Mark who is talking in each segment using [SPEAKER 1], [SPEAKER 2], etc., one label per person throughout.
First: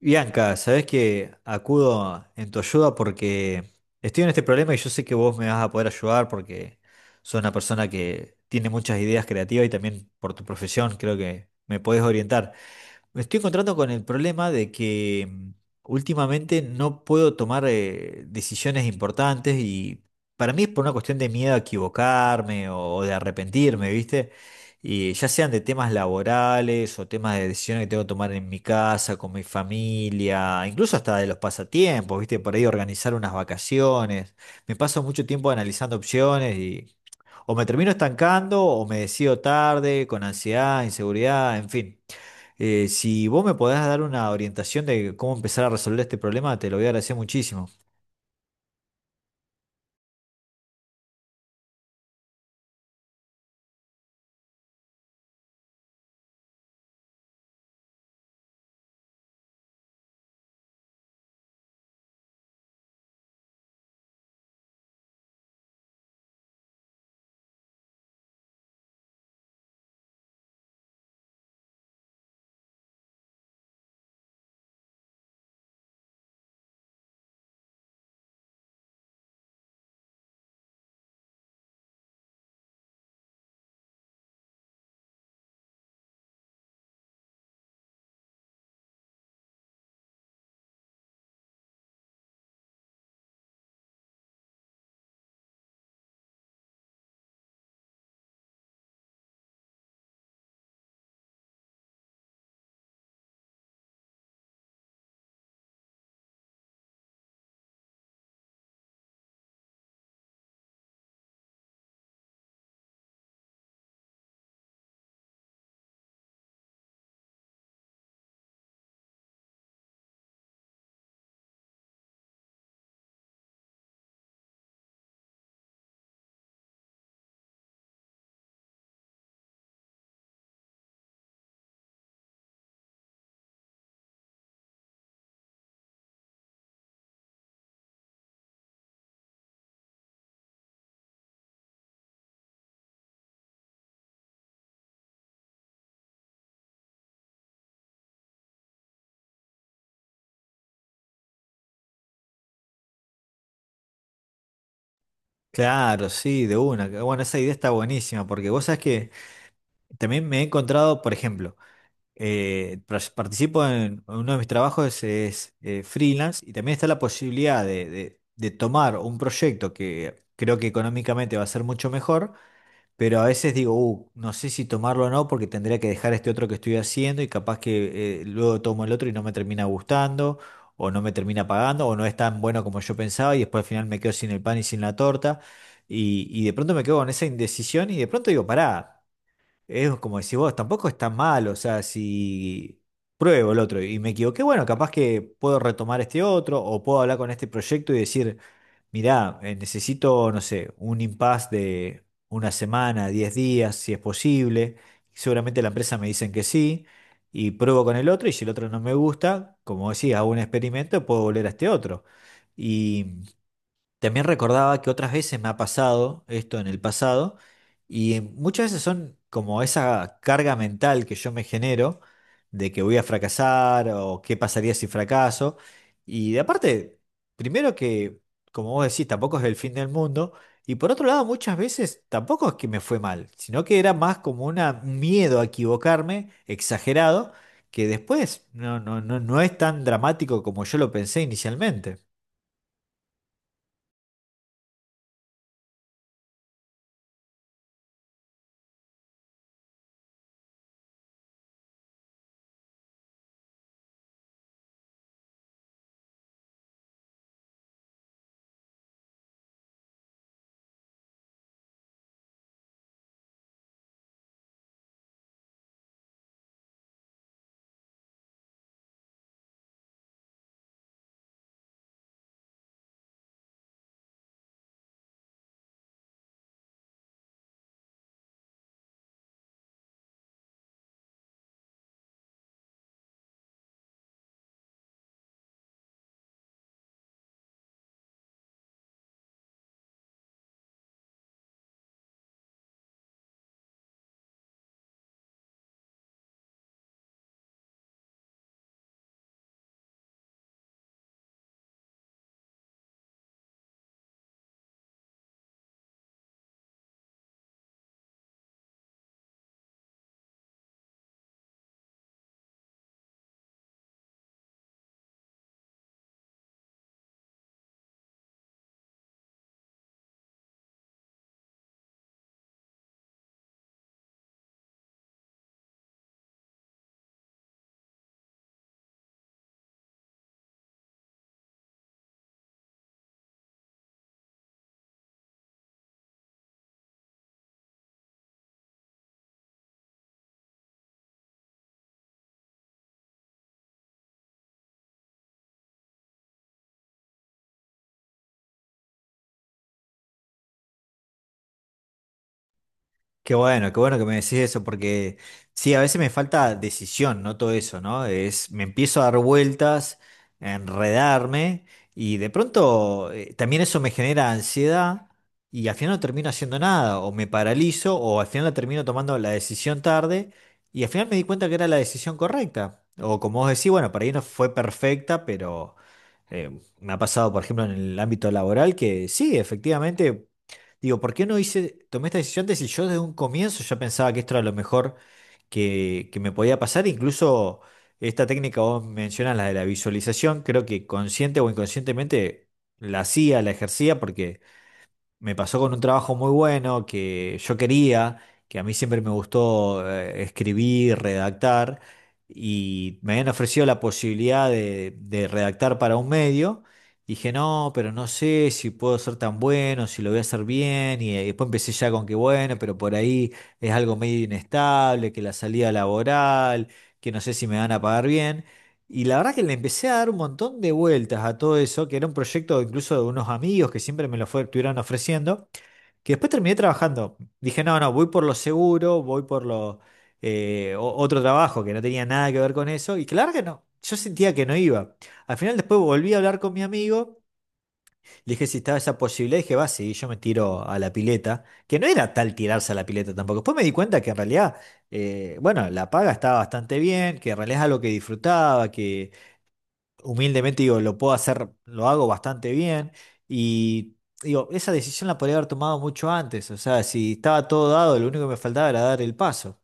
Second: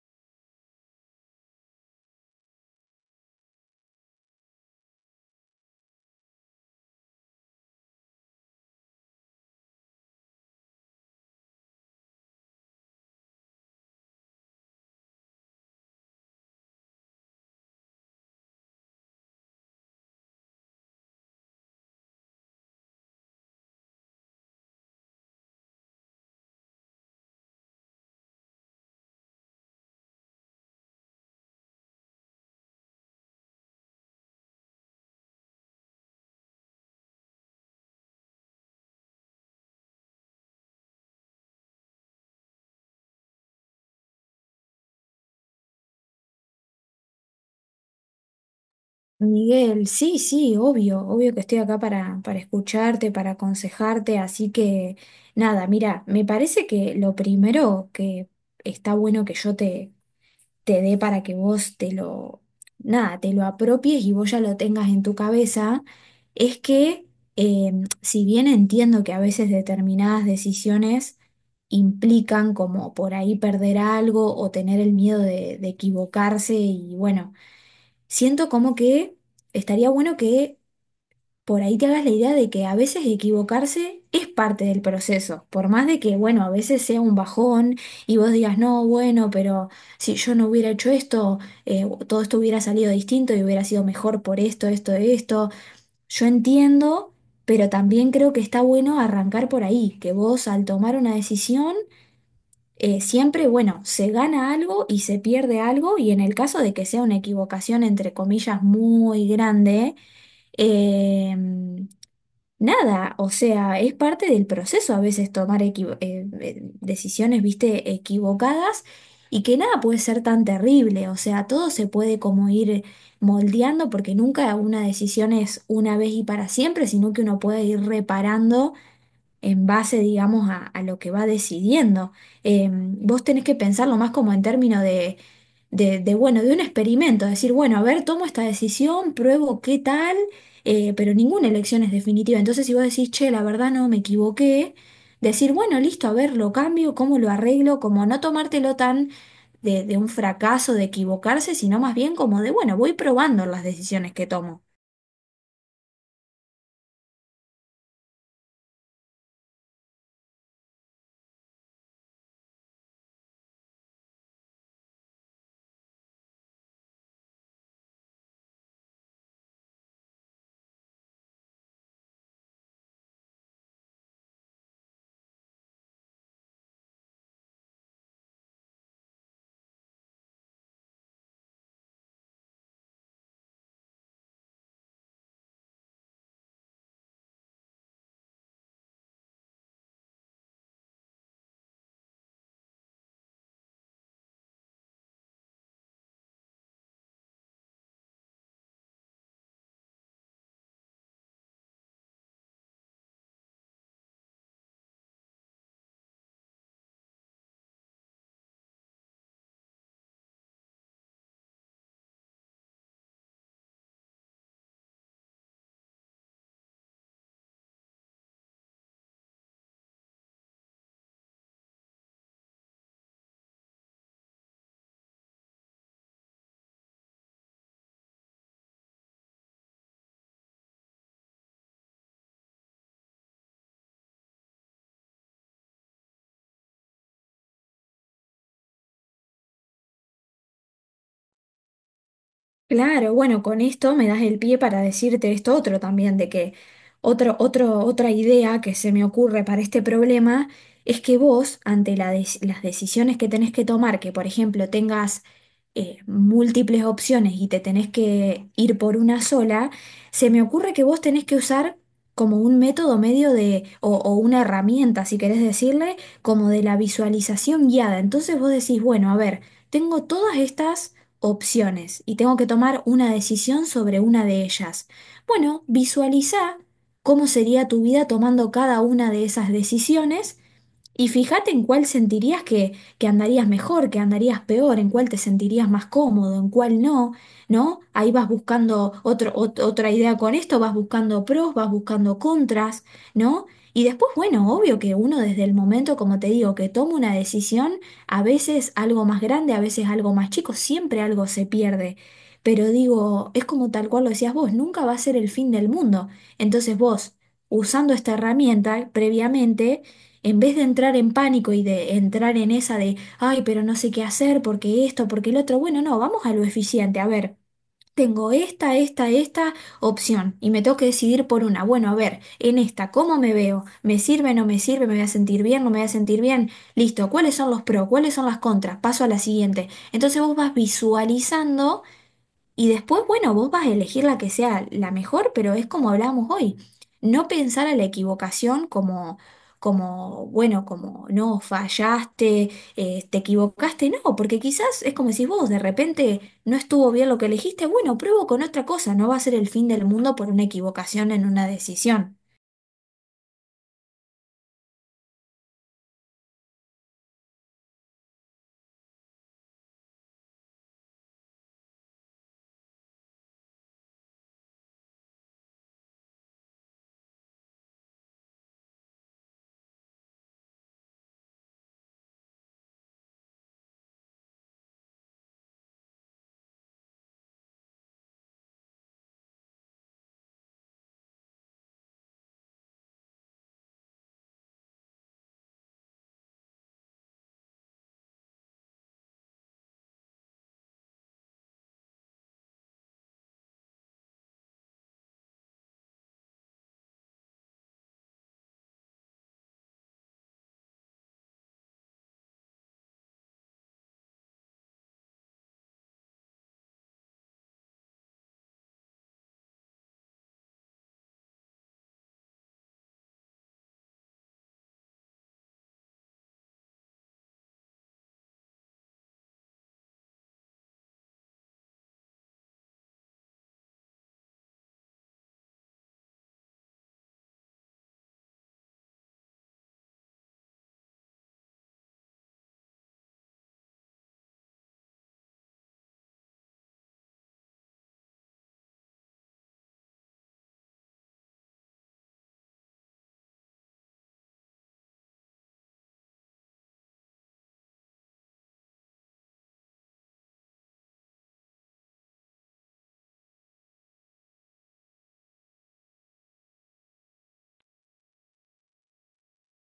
[SPEAKER 1] Bianca, sabés que acudo en tu ayuda porque estoy en este problema y yo sé que vos me vas a poder ayudar porque sos una persona que tiene muchas ideas creativas y también por tu profesión creo que me podés orientar. Me estoy encontrando con el problema de que últimamente no puedo tomar decisiones importantes y para mí es por una cuestión de miedo a equivocarme o de arrepentirme, ¿viste? Y ya sean de temas laborales o temas de decisiones que tengo que tomar en mi casa, con mi familia, incluso hasta de los pasatiempos, ¿viste? Por ahí organizar unas vacaciones. Me paso mucho tiempo analizando opciones y o me termino estancando o me decido tarde, con ansiedad, inseguridad, en fin. Si vos me podés dar una orientación de cómo empezar a resolver este problema, te lo voy a agradecer muchísimo.
[SPEAKER 2] Miguel, sí, sí, obvio, obvio que estoy acá para escucharte, para aconsejarte, así que nada, mira, me parece que lo primero que está bueno que yo te dé para que vos te lo, nada, te lo apropies y vos ya lo tengas en tu cabeza, es que eh, si bien entiendo que a veces determinadas decisiones implican como por ahí perder algo o tener el miedo de equivocarse y bueno, siento como que estaría bueno que por ahí te hagas la idea de que a veces equivocarse es parte del proceso, por más de que, bueno, a veces sea un bajón y vos digas, no, bueno, pero si yo no hubiera hecho esto, todo esto hubiera salido distinto y hubiera sido mejor por esto, esto, esto. Yo entiendo, pero también creo que está bueno arrancar por ahí, que vos al tomar una decisión siempre, bueno, se gana algo y se pierde algo, y en el caso de que sea una equivocación, entre comillas, muy grande, eh, nada, o sea, es parte del proceso a veces tomar decisiones, viste, equivocadas. Y que nada puede ser tan terrible, o sea, todo se puede como ir moldeando porque nunca una decisión es una vez y para siempre, sino que uno puede ir reparando en base, digamos, a lo que va decidiendo. Vos tenés que pensarlo más como en términos de, bueno, de un experimento, decir, bueno, a ver, tomo esta decisión, pruebo qué tal, pero ninguna elección es definitiva. Entonces, si vos decís, che, la verdad no me equivoqué, decir, bueno, listo, a ver, lo cambio, cómo lo arreglo, como no tomártelo tan de un fracaso, de equivocarse, sino más bien como de, bueno, voy probando las decisiones que tomo.
[SPEAKER 1] Claro, sí, de una. Bueno, esa idea está buenísima porque vos sabés que también me he encontrado, por ejemplo, participo en uno de mis trabajos freelance y también está la posibilidad de tomar un proyecto que creo que económicamente va a ser mucho mejor, pero a veces digo, no sé si tomarlo o no porque tendría que dejar este otro que estoy haciendo y capaz que luego tomo el otro y no me termina gustando o no me termina pagando o no es tan bueno como yo pensaba y después al final me quedo sin el pan y sin la torta y de pronto me quedo con esa indecisión y de pronto digo, pará. Es como decís vos, tampoco es tan mal, o sea, si pruebo el otro y me equivoqué, bueno, capaz que puedo retomar este otro o puedo hablar con este proyecto y decir, mirá, necesito, no sé, un impasse de una semana, 10 días, si es posible. Seguramente la empresa me dicen que sí y pruebo con el otro y si el otro no me gusta, como decía hago un experimento, puedo volver a este otro. También recordaba que otras veces me ha pasado esto en el pasado y muchas veces son como esa carga mental que yo me genero de que voy a fracasar o qué pasaría si fracaso. Y de aparte, primero que, como vos decís, tampoco es el fin del mundo. Y por otro lado, muchas veces tampoco es que me fue mal, sino que era más como un miedo a equivocarme exagerado que después no es tan dramático como yo lo pensé inicialmente.
[SPEAKER 2] Claro, bueno, con esto me das el pie para decirte esto otro también, de que otra idea que se me ocurre para este problema es que vos, ante las decisiones que tenés que tomar, que por ejemplo tengas múltiples opciones y te tenés que ir por una sola, se me ocurre que vos tenés que usar como un método medio o una herramienta, si querés decirle, como de la visualización guiada. Entonces vos decís, bueno, a ver, tengo todas estas opciones y tengo que tomar una decisión sobre una de ellas. Bueno, visualiza cómo sería tu vida tomando cada una de esas decisiones y fíjate en cuál sentirías que andarías mejor, que andarías peor, en cuál te sentirías más cómodo, en cuál no, ¿no? Ahí vas buscando otra idea con esto, vas buscando pros, vas buscando contras, ¿no? Y después, bueno, obvio que uno desde el momento, como te digo, que toma una decisión, a veces algo más grande, a veces algo más chico, siempre algo se pierde. Pero digo, es como tal cual lo decías vos, nunca va a ser el fin del mundo. Entonces vos, usando esta herramienta previamente, en vez de entrar en pánico y de entrar en esa de, ay, pero no sé qué hacer, porque esto, porque el otro, bueno, no, vamos a lo eficiente. A ver, tengo esta opción y me tengo que decidir por una. Bueno, a ver, en esta, ¿cómo me veo? ¿Me sirve, no me sirve? ¿Me voy a sentir bien, no me voy a sentir bien? Listo, ¿cuáles son los pros? ¿Cuáles son las contras? Paso a la siguiente. Entonces vos vas visualizando. Y después, bueno, vos vas a elegir la que sea la mejor, pero es como hablábamos hoy, no pensar a la equivocación como, como bueno, como no, fallaste, te equivocaste, no, porque quizás es como decís vos, de repente no estuvo bien lo que elegiste, bueno, pruebo con otra cosa, no va a ser el fin del mundo por una equivocación en una decisión.
[SPEAKER 1] Qué bueno que me decís eso, porque sí, a veces me falta decisión, no todo eso, ¿no? Es, me empiezo a dar vueltas, a enredarme, y de pronto también eso me genera ansiedad, y al final no termino haciendo nada, o me paralizo, o al final la termino tomando la decisión tarde, y al final me di cuenta que era la decisión correcta. O como vos decís, bueno, para ahí no fue perfecta, pero me ha pasado, por ejemplo, en el ámbito laboral, que sí, efectivamente. Digo, ¿por qué no hice, tomé esta decisión de si yo desde un comienzo ya pensaba que esto era lo mejor que me podía pasar? Incluso esta técnica vos mencionas, la de la visualización, creo que consciente o inconscientemente la hacía, la ejercía, porque me pasó con un trabajo muy bueno que yo quería, que a mí siempre me gustó escribir, redactar, y me habían ofrecido la posibilidad de redactar para un medio. Dije, no, pero no sé si puedo ser tan bueno, si lo voy a hacer bien, y, después empecé ya con que bueno, pero por ahí es algo medio inestable, que la salida laboral, que no sé si me van a pagar bien. Y la verdad que le empecé a dar un montón de vueltas a todo eso, que era un proyecto incluso de unos amigos que siempre me lo estuvieron ofreciendo, que después terminé trabajando. Dije, no, no, voy por lo seguro, voy por lo otro trabajo que no tenía nada que ver con eso. Y claro que no, yo sentía que no iba. Al final después volví a hablar con mi amigo, le dije si estaba esa posibilidad, dije, va, sí, yo me tiro a la pileta, que no era tal tirarse a la pileta tampoco. Después me di cuenta que en realidad, bueno, la paga estaba bastante bien, que en realidad es algo que disfrutaba, que humildemente digo, lo puedo hacer, lo hago bastante bien y digo, esa decisión la podría haber tomado mucho antes, o sea, si estaba todo dado, lo único que me faltaba era dar el paso.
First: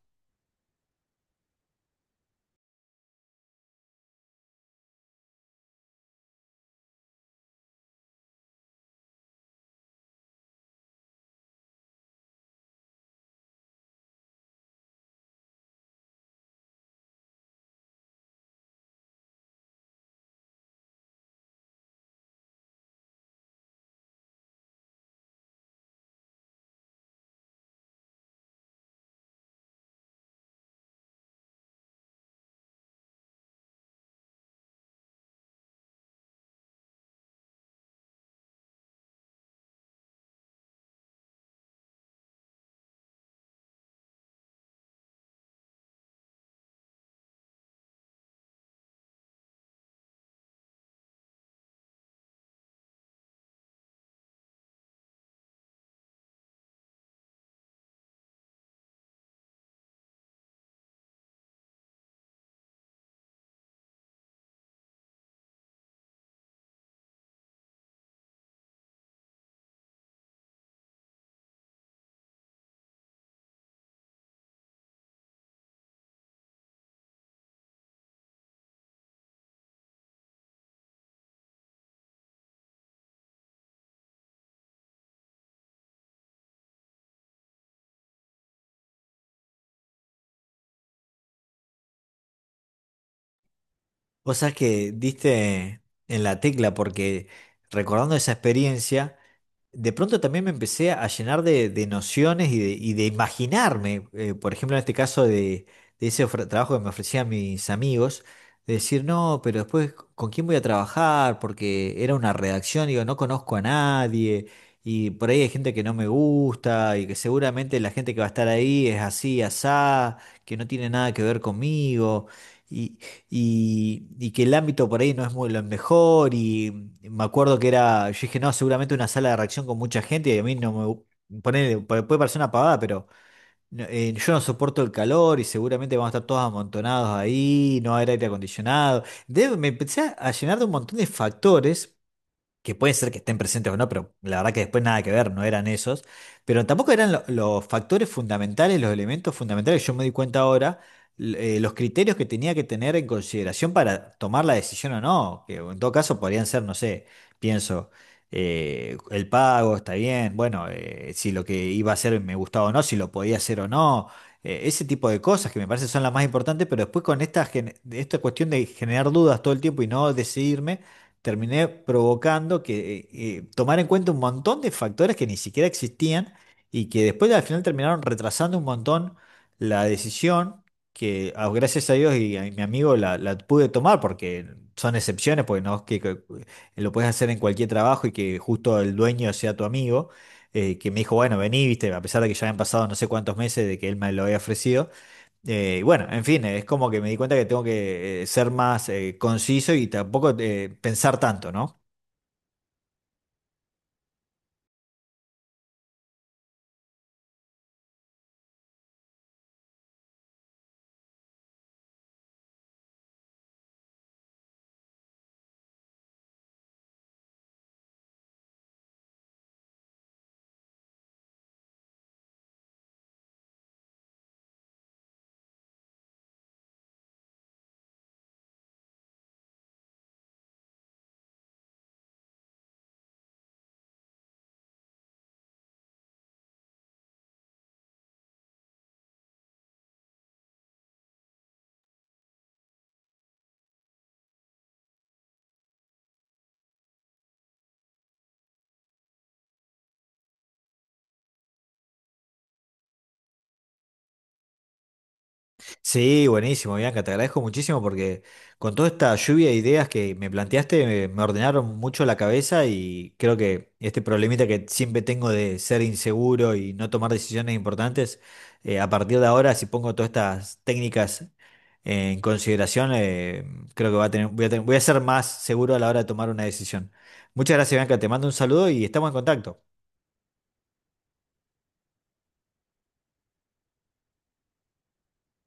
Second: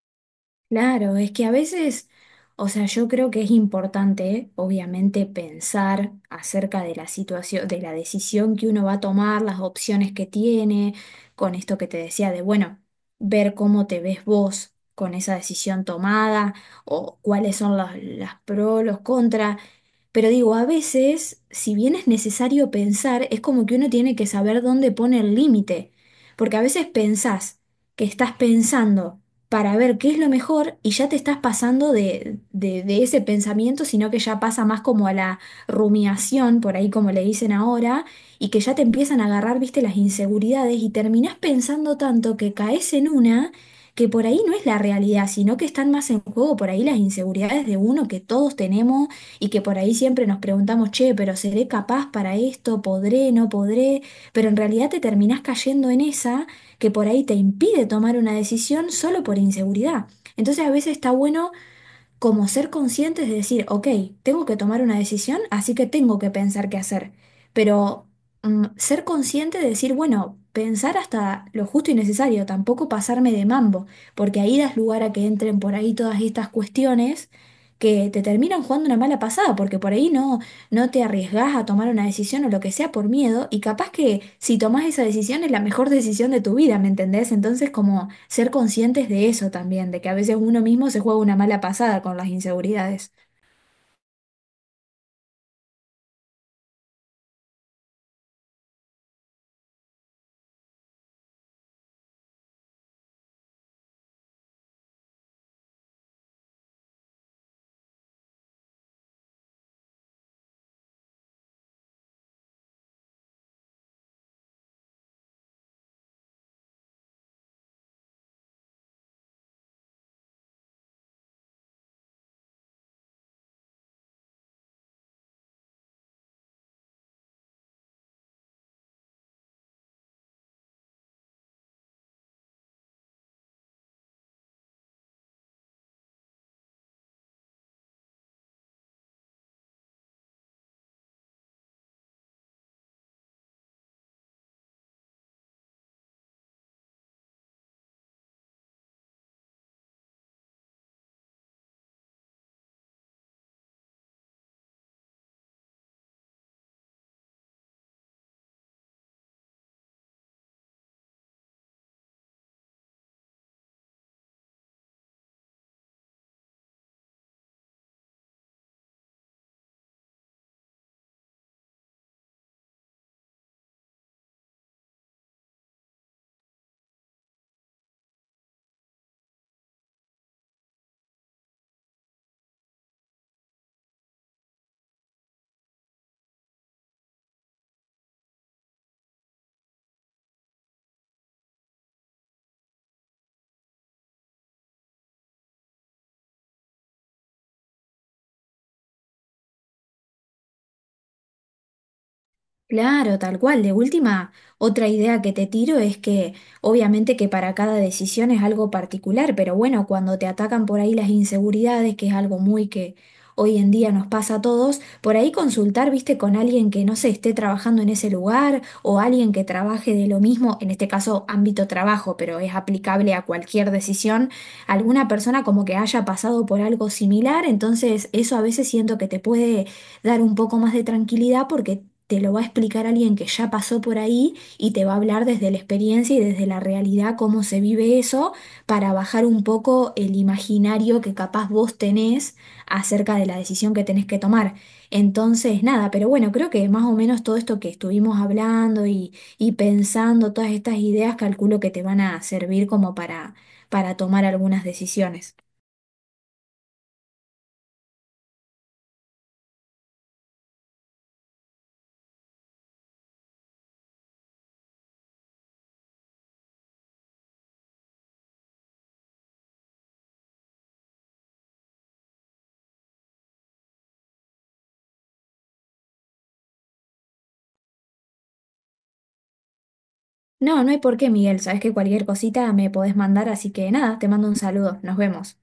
[SPEAKER 2] Claro, es que a veces, o sea, yo creo que es importante, obviamente, pensar acerca de la situación, de la decisión que uno va a tomar, las opciones que tiene, con esto que te decía de, bueno, ver cómo te ves vos con esa decisión tomada o cuáles son las pros, los contras. Pero digo, a veces, si bien es necesario pensar, es como que uno tiene que saber dónde pone el límite. Porque a veces pensás que estás pensando para ver qué es lo mejor y ya te estás pasando de ese pensamiento, sino que ya pasa más como a la rumiación, por ahí como le dicen ahora, y que ya te empiezan a agarrar, viste, las inseguridades y terminás pensando tanto que caes en una que por ahí no es la realidad, sino que están más en juego por ahí las inseguridades de uno que todos tenemos y que por ahí siempre nos preguntamos, che, pero ¿seré capaz para esto? ¿Podré? ¿No podré? Pero en realidad te terminás cayendo en esa que por ahí te impide tomar una decisión solo por inseguridad. Entonces a veces está bueno como ser conscientes de decir, ok, tengo que tomar una decisión, así que tengo que pensar qué hacer. Pero ser consciente de decir, bueno, pensar hasta lo justo y necesario, tampoco pasarme de mambo, porque ahí das lugar a que entren por ahí todas estas cuestiones que te terminan jugando una mala pasada, porque por ahí no, no te arriesgás a tomar una decisión o lo que sea por miedo y capaz que si tomás esa decisión es la mejor decisión de tu vida, ¿me entendés? Entonces como ser conscientes de eso también, de que a veces uno mismo se juega una mala pasada con las inseguridades.
[SPEAKER 1] Vos sabés que diste en la tecla porque recordando esa experiencia, de pronto también me empecé a llenar de nociones y de imaginarme, por ejemplo, en este caso de ese trabajo que me ofrecían mis amigos, de decir, no, pero después, ¿con quién voy a trabajar? Porque era una redacción, digo, no conozco a nadie, y por ahí hay gente que no me gusta, y que seguramente la gente que va a estar ahí es así, asá, que no tiene nada que ver conmigo y que el ámbito por ahí no es muy lo mejor. Y me acuerdo que era, yo dije, no, seguramente una sala de reacción con mucha gente. Y a mí no me. Ponele, puede parecer una pavada, pero no, yo no soporto el calor y seguramente vamos a estar todos amontonados ahí, no va a haber aire acondicionado. Me empecé a llenar de un montón de factores que puede ser que estén presentes o no, pero la verdad que después nada que ver, no eran esos, pero tampoco eran los factores fundamentales, los elementos fundamentales, yo me di cuenta ahora, los criterios que tenía que tener en consideración para tomar la decisión o no, que en todo caso podrían ser, no sé, pienso, el pago está bien, bueno, si lo que iba a hacer me gustaba o no, si lo podía hacer o no. Ese tipo de cosas que me parece son las más importantes, pero después con esta, esta cuestión de generar dudas todo el tiempo y no decidirme, terminé provocando que tomar en cuenta un montón de factores que ni siquiera existían y que después al final terminaron retrasando un montón la decisión que ah, gracias a Dios y a mi amigo la pude tomar porque son excepciones, porque no es que lo puedes hacer en cualquier trabajo y que justo el dueño sea tu amigo, que me dijo, bueno, vení, viste, a pesar de que ya habían pasado no sé cuántos meses de que él me lo había ofrecido. Y bueno, en fin, es como que me di cuenta que tengo que ser más conciso y tampoco pensar tanto, ¿no?
[SPEAKER 2] Claro, tal cual. De última, otra idea que te tiro es que obviamente que para cada decisión es algo particular, pero bueno, cuando te atacan por ahí las inseguridades, que es algo muy que hoy en día nos pasa a todos, por ahí consultar, viste, con alguien que no se esté trabajando en ese lugar o alguien que trabaje de lo mismo, en este caso ámbito trabajo, pero es aplicable a cualquier decisión, alguna persona como que haya pasado por algo similar, entonces eso a veces siento que te puede dar un poco más de tranquilidad porque te lo va a explicar alguien que ya pasó por ahí y te va a hablar desde la experiencia y desde la realidad cómo se vive eso para bajar un poco el imaginario que capaz vos tenés acerca de la decisión que tenés que tomar. Entonces, nada, pero bueno, creo que más o menos todo esto que estuvimos hablando y pensando, todas estas ideas, calculo que te van a servir como para tomar algunas decisiones.
[SPEAKER 1] Sí, buenísimo, Bianca, te agradezco muchísimo porque con toda esta lluvia de ideas que me planteaste me ordenaron mucho la cabeza y creo que este problemita que siempre tengo de ser inseguro y no tomar decisiones importantes, a partir de ahora, si pongo todas estas técnicas en consideración, creo que voy a voy a ser más seguro a la hora de tomar una decisión. Muchas gracias, Bianca. Te mando un saludo y estamos en contacto.
[SPEAKER 2] No, no hay por qué, Miguel. Sabes que cualquier cosita me podés mandar, así que nada, te mando un saludo. Nos vemos.